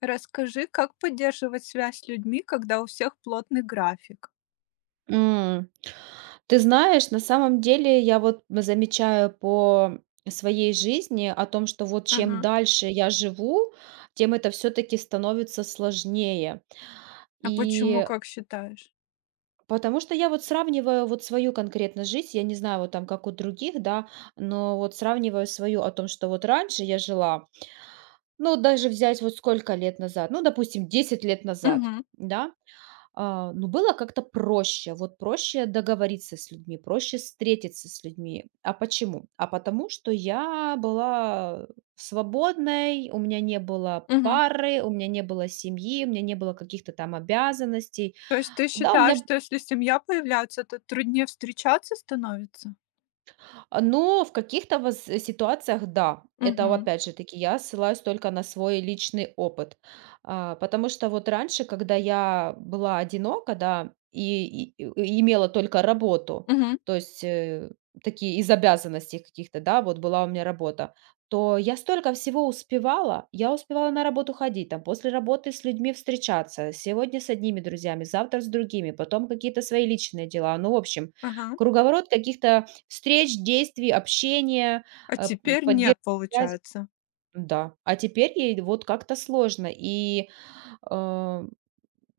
Расскажи, как поддерживать связь с людьми, когда у всех плотный график? М, Ты знаешь, на самом деле я вот замечаю по своей жизни о том, что вот чем Мгм. дальше я живу, тем это все таки становится сложнее. А почему, И как считаешь? потому что я вот сравниваю вот свою конкретно жизнь, я не знаю, вот там как у других, да, но вот сравниваю свою о том, что вот раньше я жила, ну, даже взять вот сколько лет назад, ну, допустим, 10 лет назад, Мгм. да. А, ну, было как-то проще, вот проще договориться с людьми, проще встретиться с людьми. А почему? А потому что я была свободной, у меня не было Мгм. пары, у меня не было семьи, у меня не было каких-то там обязанностей. То есть ты Да, у считаешь, меня что если семья появляется, то труднее встречаться становится? Но в каких-то воз ситуациях, да. Это, Мгм. опять же таки, я ссылаюсь только на свой личный опыт. Потому что вот раньше, когда я была одинока, да, и имела только работу, Мгм. то есть, такие из обязанностей каких-то, да, вот была у меня работа, то я столько всего успевала. Я успевала на работу ходить, там, после работы с людьми встречаться, сегодня с одними друзьями, завтра с другими, потом какие-то свои личные дела. Ну, в общем, Ага. круговорот каких-то встреч, действий, общения, А теперь нет, поддержки связи. получается. Да, а теперь ей вот как-то сложно. И, э,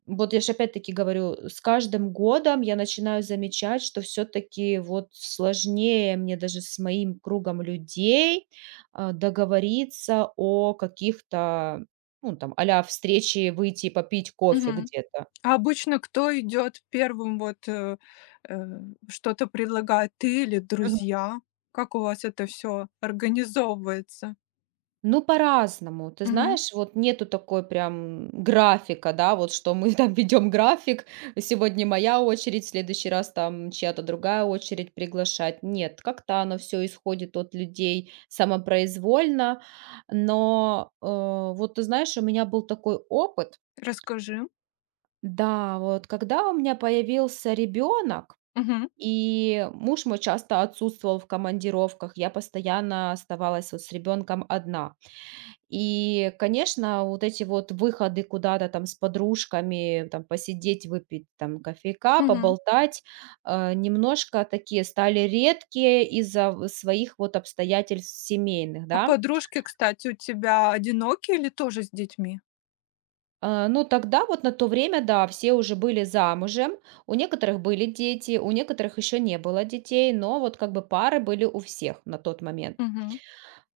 вот я ж опять-таки говорю, с каждым годом я начинаю замечать, что все таки вот сложнее мне даже с моим кругом людей, договориться о каких-то, ну, там, а-ля встрече выйти попить кофе Мгм. где-то. А обычно кто идет первым, вот э, что-то предлагает, ты или друзья? Как у вас это все организовывается? Ну, по-разному. Ты Мгм. знаешь, вот нету такой прям графика, да, вот что мы там ведем график, сегодня моя очередь, в следующий раз там чья-то другая очередь приглашать. Нет, как-то оно все исходит от людей самопроизвольно, но вот ты знаешь, у меня был такой опыт, Расскажи. да, вот когда у меня появился ребенок, Мгм. и муж мой часто отсутствовал в командировках, я постоянно оставалась вот с ребенком одна. И, конечно, вот эти вот выходы куда-то там с подружками, там посидеть, выпить там кофейка, Мгм. поболтать, немножко такие стали редкие из-за своих вот обстоятельств семейных, А да. подружки, кстати, у тебя одинокие или тоже с детьми? Ну, тогда вот на то время, да, все уже были замужем, у некоторых были дети, у некоторых еще не было детей, но вот как бы пары были у всех на тот момент. Мгм,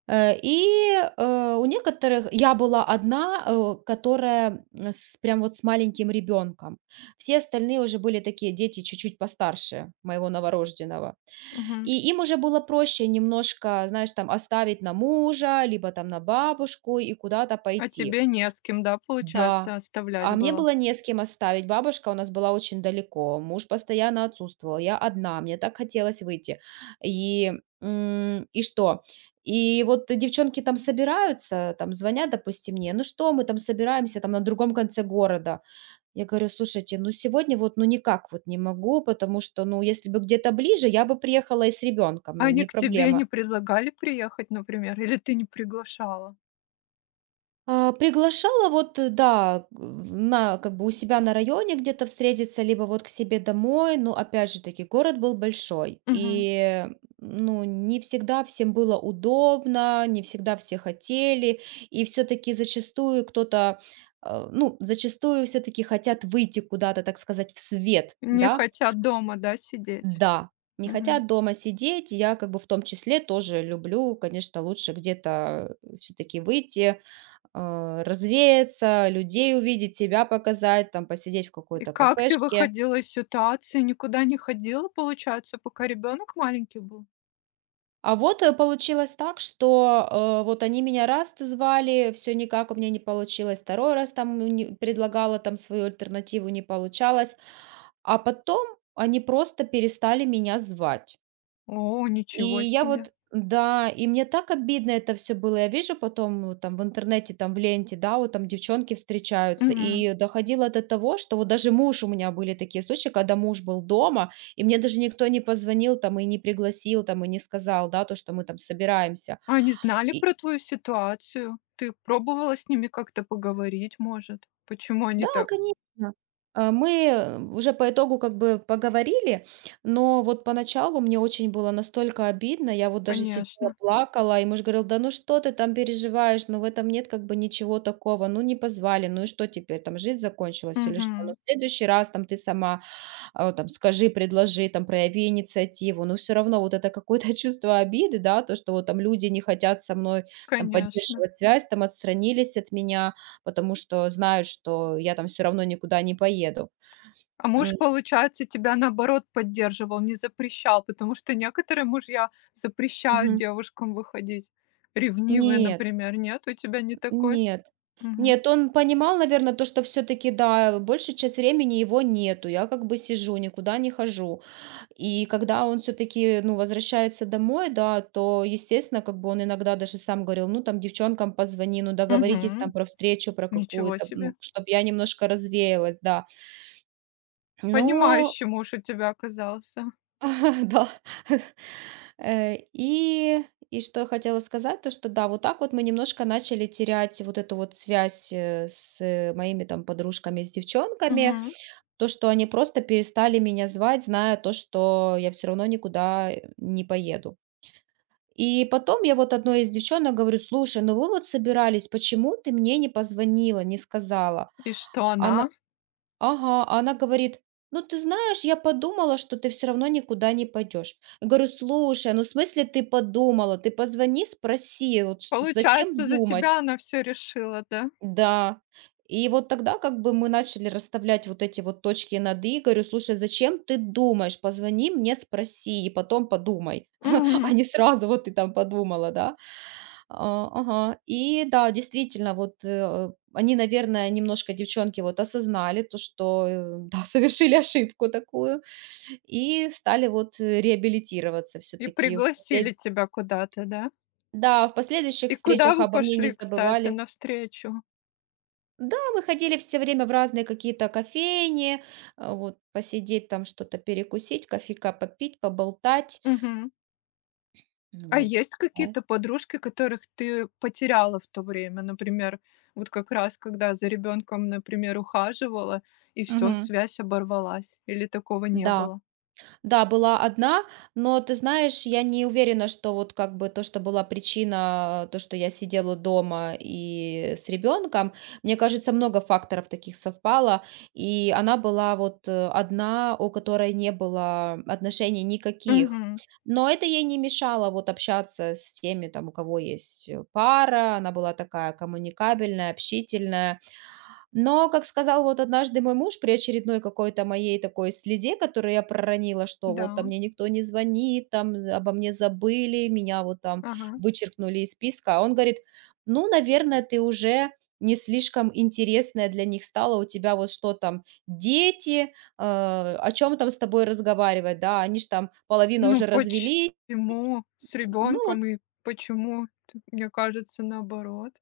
И, у некоторых я была одна, которая, с прям вот с маленьким ребенком. Все остальные уже были такие дети чуть-чуть постарше моего новорожденного. мгм. И им уже было проще немножко, знаешь, там оставить на мужа, либо там на бабушку и куда-то А пойти. тебе не с кем, да, Да. получается, оставлять А мне было? было не с кем оставить. Бабушка у нас была очень далеко, муж постоянно отсутствовал, я одна, мне так хотелось выйти. И, и что? И вот девчонки там собираются, там звонят, допустим, мне, ну что, мы там собираемся, там на другом конце города. Я говорю, слушайте, ну сегодня вот, ну никак вот не могу, потому что, ну если бы где-то ближе, я бы приехала и с ребенком, А ну они не к тебе проблема. не предлагали приехать, например, или ты не приглашала? Приглашала вот, да, г в на как бы у себя на районе где-то встретиться, либо вот к себе домой. Но опять же таки, город был большой, Мгм. и, ну, не всегда всем было удобно, не всегда все хотели. И все-таки зачастую кто-то, ну, зачастую все-таки хотят выйти куда-то, так сказать, в свет, Не да. хотят дома, да, сидеть? Да, не Мгм. хотят дома сидеть. Я как бы в том числе тоже люблю, конечно, лучше где-то все-таки выйти, развеяться, людей увидеть, себя показать, там посидеть в И какой-то как ты кафешке. выходила из ситуации? Никуда не ходила, получается, пока ребенок маленький был? А вот, получилось так, что, вот они меня раз звали, все никак у меня не получилось, второй раз там, ну, не предлагала там свою альтернативу, не получалось, а потом они просто перестали меня звать. О, И ничего я себе. вот, да, и мне так обидно это все было. Я вижу потом, ну, там в интернете, там в ленте, да, вот там девчонки встречаются. Мгм. И доходило до того, что вот даже муж, у меня были такие случаи, когда муж был дома, и мне даже никто не позвонил там и не пригласил там, и не сказал, да, то, что мы там собираемся. А они знали И про твою ситуацию? Ты пробовала с ними как-то поговорить, может? Почему они Да, так? конечно. Мы, уже по итогу как бы поговорили, но вот поначалу мне очень было настолько обидно. Я вот даже сидела, Конечно. плакала, и муж говорил: "Да ну что ты там переживаешь? Ну, в этом нет как бы ничего такого. Ну, не позвали. Ну и что теперь? Там жизнь закончилась или что? Ну, Мгм. в следующий раз там ты сама, вот там, скажи, предложи, там, прояви инициативу", но все равно вот это какое-то чувство обиды, да, то, что вот там люди не хотят со мной там Конечно. поддерживать связь, там отстранились от меня, потому что знают, что я там все равно никуда не поеду. А М. муж, получается, тебя наоборот поддерживал, не запрещал, потому что некоторые мужья запрещают Мгм. девушкам выходить. Ревнивые, Нет. например, нет? У тебя не такой? Нет. Мгм. Нет, он понимал, наверное, то, что все таки да, большую часть времени его нету. Я как бы сижу, никуда не хожу. И когда он все таки, ну, возвращается домой, да, то, естественно, как бы он иногда даже сам говорил: "Ну, там девчонкам позвони, ну, договоритесь там Мгм. про встречу, про Ничего какую-то, себе. ну, чтобы я немножко развеялась", да. Но Понимающий муж у тебя оказался. да. Э, и и что я хотела сказать, то что да, вот так вот мы немножко начали терять вот эту вот связь, с моими там подружками, с девчонками. Мгм. То, что они просто перестали меня звать, зная то, что я все равно никуда, не поеду. И потом я вот одной из девчонок говорю: "Слушай, ну вы вот собирались, почему ты мне не позвонила, не сказала?" И что она? Она Ага, а она говорит: "Ну, ты знаешь, я подумала, что ты все равно никуда не пойдешь". Я говорю: "Слушай, ну, в смысле ты подумала? Ты позвони, спроси, вот ш зачем Получается, за думать?" тебя она все решила, да? Да. И вот тогда как бы мы начали расставлять вот эти вот точки над "и". Говорю: "Слушай, зачем ты думаешь? Позвони мне, спроси и потом подумай, Мгм. а не сразу вот ты там подумала, да". Ага. И да, действительно, вот, они, наверное, немножко, девчонки, вот осознали то, что, да, совершили ошибку такую и стали вот, реабилитироваться все И таки, пригласили тебя куда-то, да? да, в последующих И куда встречах вы обо мне не пошли, кстати, забывали. навстречу? Да, мы ходили все время в разные какие-то кофейни, вот посидеть там, что-то перекусить, кофейка попить, поболтать. Мгм. А Вот, есть да. какие-то подружки, которых ты потеряла в то время? Например, вот как раз когда за ребенком, например, ухаживала, и все Мгм. связь оборвалась, или такого не Да. было? Да, была одна, но ты знаешь, я не уверена, что вот как бы то, что была причина, то, что я сидела дома и с ребенком, мне кажется, много факторов таких совпало, и она была вот, одна, у которой не было отношений никаких. Мгм. Но это ей не мешало вот общаться с теми, там, у кого есть, пара, она была такая коммуникабельная, общительная, но, как сказал вот однажды мой муж при очередной какой-то моей такой слезе, которую я проронила, что Да, вот там мне никто не звонит, там обо мне забыли, меня вот там ага. вычеркнули из списка, а он говорит, ну, наверное, ты уже не слишком интересная для них стала, у тебя вот что там, дети, о чем там с тобой разговаривать, да, они же там половина Ну уже развелись, почему с ну вот. ребенком и почему, т мне кажется, наоборот?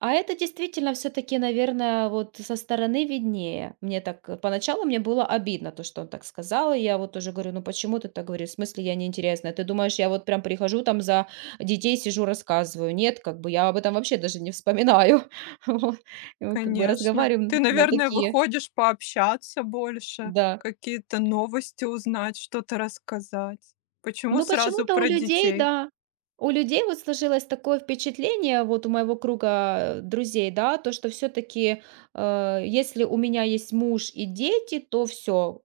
А это действительно все таки, наверное, вот со стороны виднее. Мне так, поначалу мне было обидно, то, что он так сказал. И я вот тоже говорю: "Ну почему ты так, говоришь, в смысле я неинтересная? Ты думаешь, я вот прям прихожу там за детей сижу, рассказываю? Нет, как бы я об этом вообще даже не вспоминаю". Вот. И мы как бы Конечно. Ты, разговариваем на наверное, такие, выходишь пообщаться больше, да. какие-то новости узнать, что-то рассказать. Почему Ну, сразу почему-то у про людей, детей? да. У людей вот сложилось такое впечатление, вот у моего круга друзей, да, то, что все-таки, если у меня есть муж и дети, то все,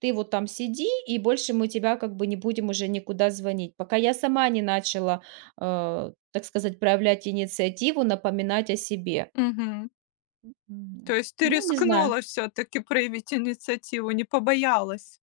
ты вот там сиди, и больше мы тебя как бы не будем уже никуда звонить. Пока я сама не начала, так сказать, проявлять инициативу, напоминать о себе. Мгм. М, То вот. есть ты Ну, не знаю. рискнула все-таки проявить инициативу, не побоялась.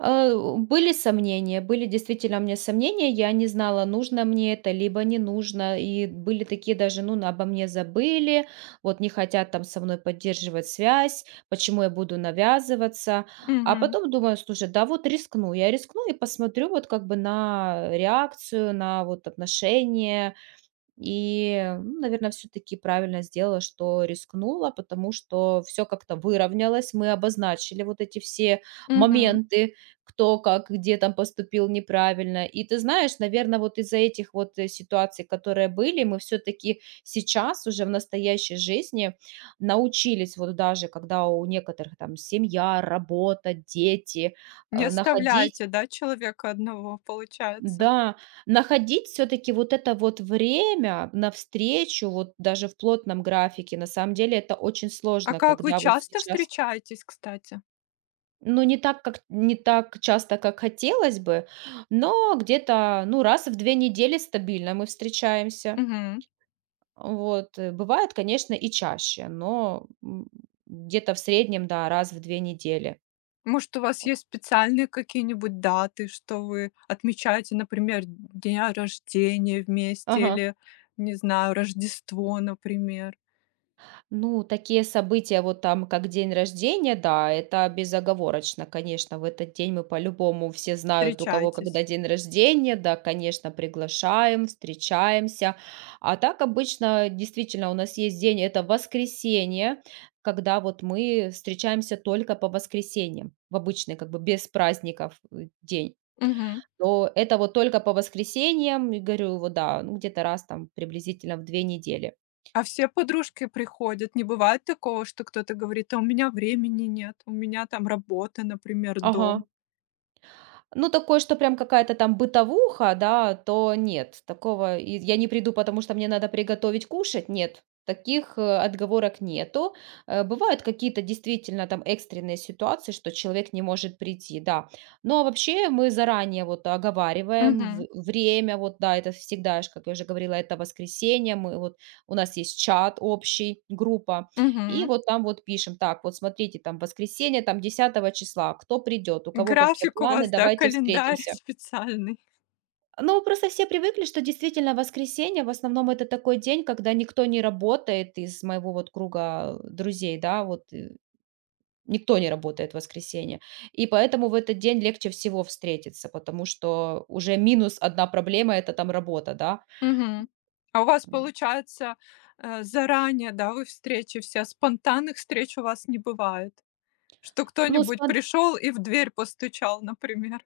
Э, Были сомнения, были действительно у меня сомнения. Я не знала, нужно мне это, либо не нужно. И были такие даже, ну, обо мне забыли, вот не хотят там со мной поддерживать связь, почему я буду навязываться. А Мгм. потом думаю, слушай, да вот рискну, я рискну и посмотрю вот как бы на реакцию, на вот отношения, и, ну, наверное, все таки правильно сделала, что рискнула, потому что все как-то выровнялось. Мы обозначили вот эти все Мгм. моменты, кто как, где там поступил неправильно. И ты знаешь, наверное, вот из-за этих вот, ситуаций, которые были, мы все таки сейчас уже в настоящей жизни научились, вот даже когда у некоторых там семья, работа, дети, Не находить, оставляете, да, человека одного, получается. да, находить все таки вот это вот время навстречу, вот даже в плотном графике. На самом деле это очень А сложно, как вы когда вот часто сейчас, встречаетесь, кстати? ну, не так, как не так часто, как хотелось бы, но где-то, ну, раз в 2 недели стабильно мы встречаемся. Мгм. Вот, бывает, конечно, и чаще, но, где-то в среднем, да, раз в 2 недели. Может, у вас Вот. есть специальные какие-нибудь даты, что вы отмечаете, например, дня рождения вместе Ага. или, не знаю, Рождество, например. Ну, такие события, вот там, как день рождения, да, это безоговорочно, конечно. В этот день мы по-любому, все знают, у кого Встречаетесь. когда день рождения, да, конечно, приглашаем, встречаемся. А так обычно, действительно, у нас есть день, это воскресенье, когда вот мы встречаемся только по воскресеньям, в обычный, как бы без праздников, день. Мгм. То это вот только по воскресеньям, и говорю, вот да, ну где-то раз там приблизительно в 2 недели. А все подружки приходят. Не бывает такого, что кто-то говорит: "А у меня времени нет, у меня там работа, например, Ага. дом". Ну, такое, что прям какая-то там бытовуха, да, то нет. Такого, и я не приду, потому что мне надо приготовить кушать. Нет, таких, отговорок нету. Бывают какие-то действительно там экстренные ситуации, что человек не может прийти, да. Но вообще мы заранее вот оговариваем Мгм. Время, вот да, это всегда, как я уже говорила, это воскресенье, мы вот, у нас есть чат общий, группа, и Мгм. вот там вот пишем: "Так, вот смотрите, там воскресенье, там 10-го числа, кто придет, у кого какие График у планы, вас, да, давайте календарь встретимся". специальный. Ну, просто все привыкли, что действительно воскресенье в основном это такой день, когда никто не работает из моего вот круга друзей, да, вот, никто не работает в воскресенье. И поэтому в этот день легче всего встретиться, потому что уже минус одна проблема — это там работа, да. Мгм. А у вас получается, заранее, да, вы встречи все, спонтанных встреч у вас не бывает? Что Ну, кто-нибудь пришел и в дверь постучал, например?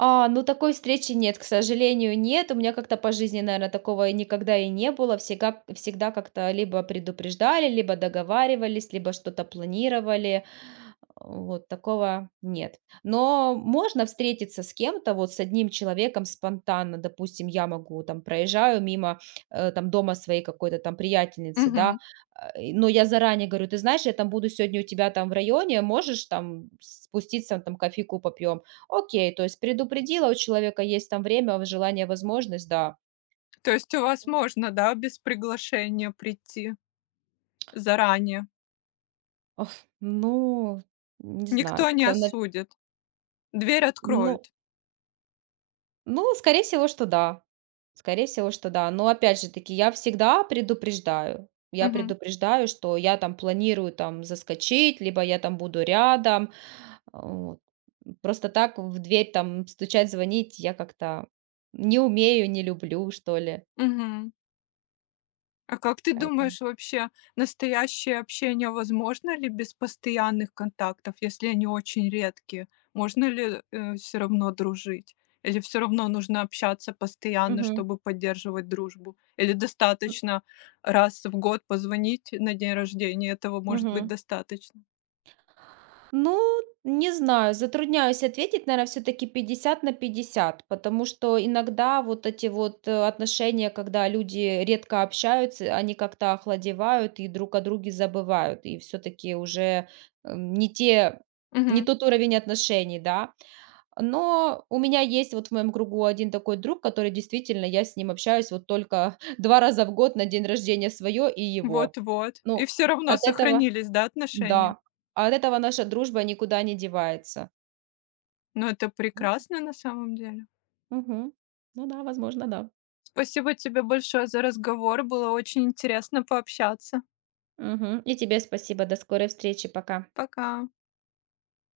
Такой встречи нет, к сожалению, нет. У меня как-то по жизни, наверное, такого и никогда и не было. Всегда, всегда как-то либо предупреждали, либо договаривались, либо что-то планировали. Вот такого нет. Но можно встретиться с кем-то, вот с одним человеком спонтанно, допустим, я могу, там, проезжаю мимо, там, дома своей какой-то там приятельницы, да, Мгм. Но я заранее говорю, ты знаешь, я там буду сегодня у тебя там в районе, можешь там спуститься, там, кофейку попьем. Окей, то есть предупредила, у человека есть там время, желание, возможность, да. То есть у вас можно, да, без приглашения прийти заранее? Ох, ну, не знаю, Никто не как-то, осудит, дверь ну. откроют. Ну, скорее всего, что да. Скорее всего, что да. Но опять же таки, я всегда предупреждаю. Я Мгм. предупреждаю, что я там планирую там заскочить, либо я там буду рядом. Вот. Просто так в дверь там стучать, звонить я как-то не умею, не люблю, что ли. Мгм. А как ты Поэтому. думаешь, вообще настоящее общение возможно ли без постоянных контактов, если они очень редкие? Можно ли все равно дружить? Или все равно нужно общаться постоянно, Мгм. чтобы поддерживать дружбу? Или М, достаточно раз в год позвонить на день рождения? Этого может быть Мгм. достаточно. Ну, не знаю, затрудняюсь ответить, наверное, все-таки 50 на 50, потому что иногда вот эти вот, отношения, когда люди редко общаются, они как-то охладевают и друг о друге забывают, и все-таки уже, не те, не Мгм. тот уровень отношений, да. Но у меня есть вот в моем кругу один такой друг, который действительно, я с ним общаюсь вот только 2 раза в год на день рождения свое и его. Вот-вот. И Ну, все равно от этого сохранились, да, отношения? да, а от этого наша дружба никуда не девается. Но это Вот. прекрасно на самом деле. Мгм. Ну да, возможно, да. Спасибо тебе большое за разговор. Было очень интересно пообщаться. Мгм. И тебе спасибо. До скорой встречи. Пока. Пока.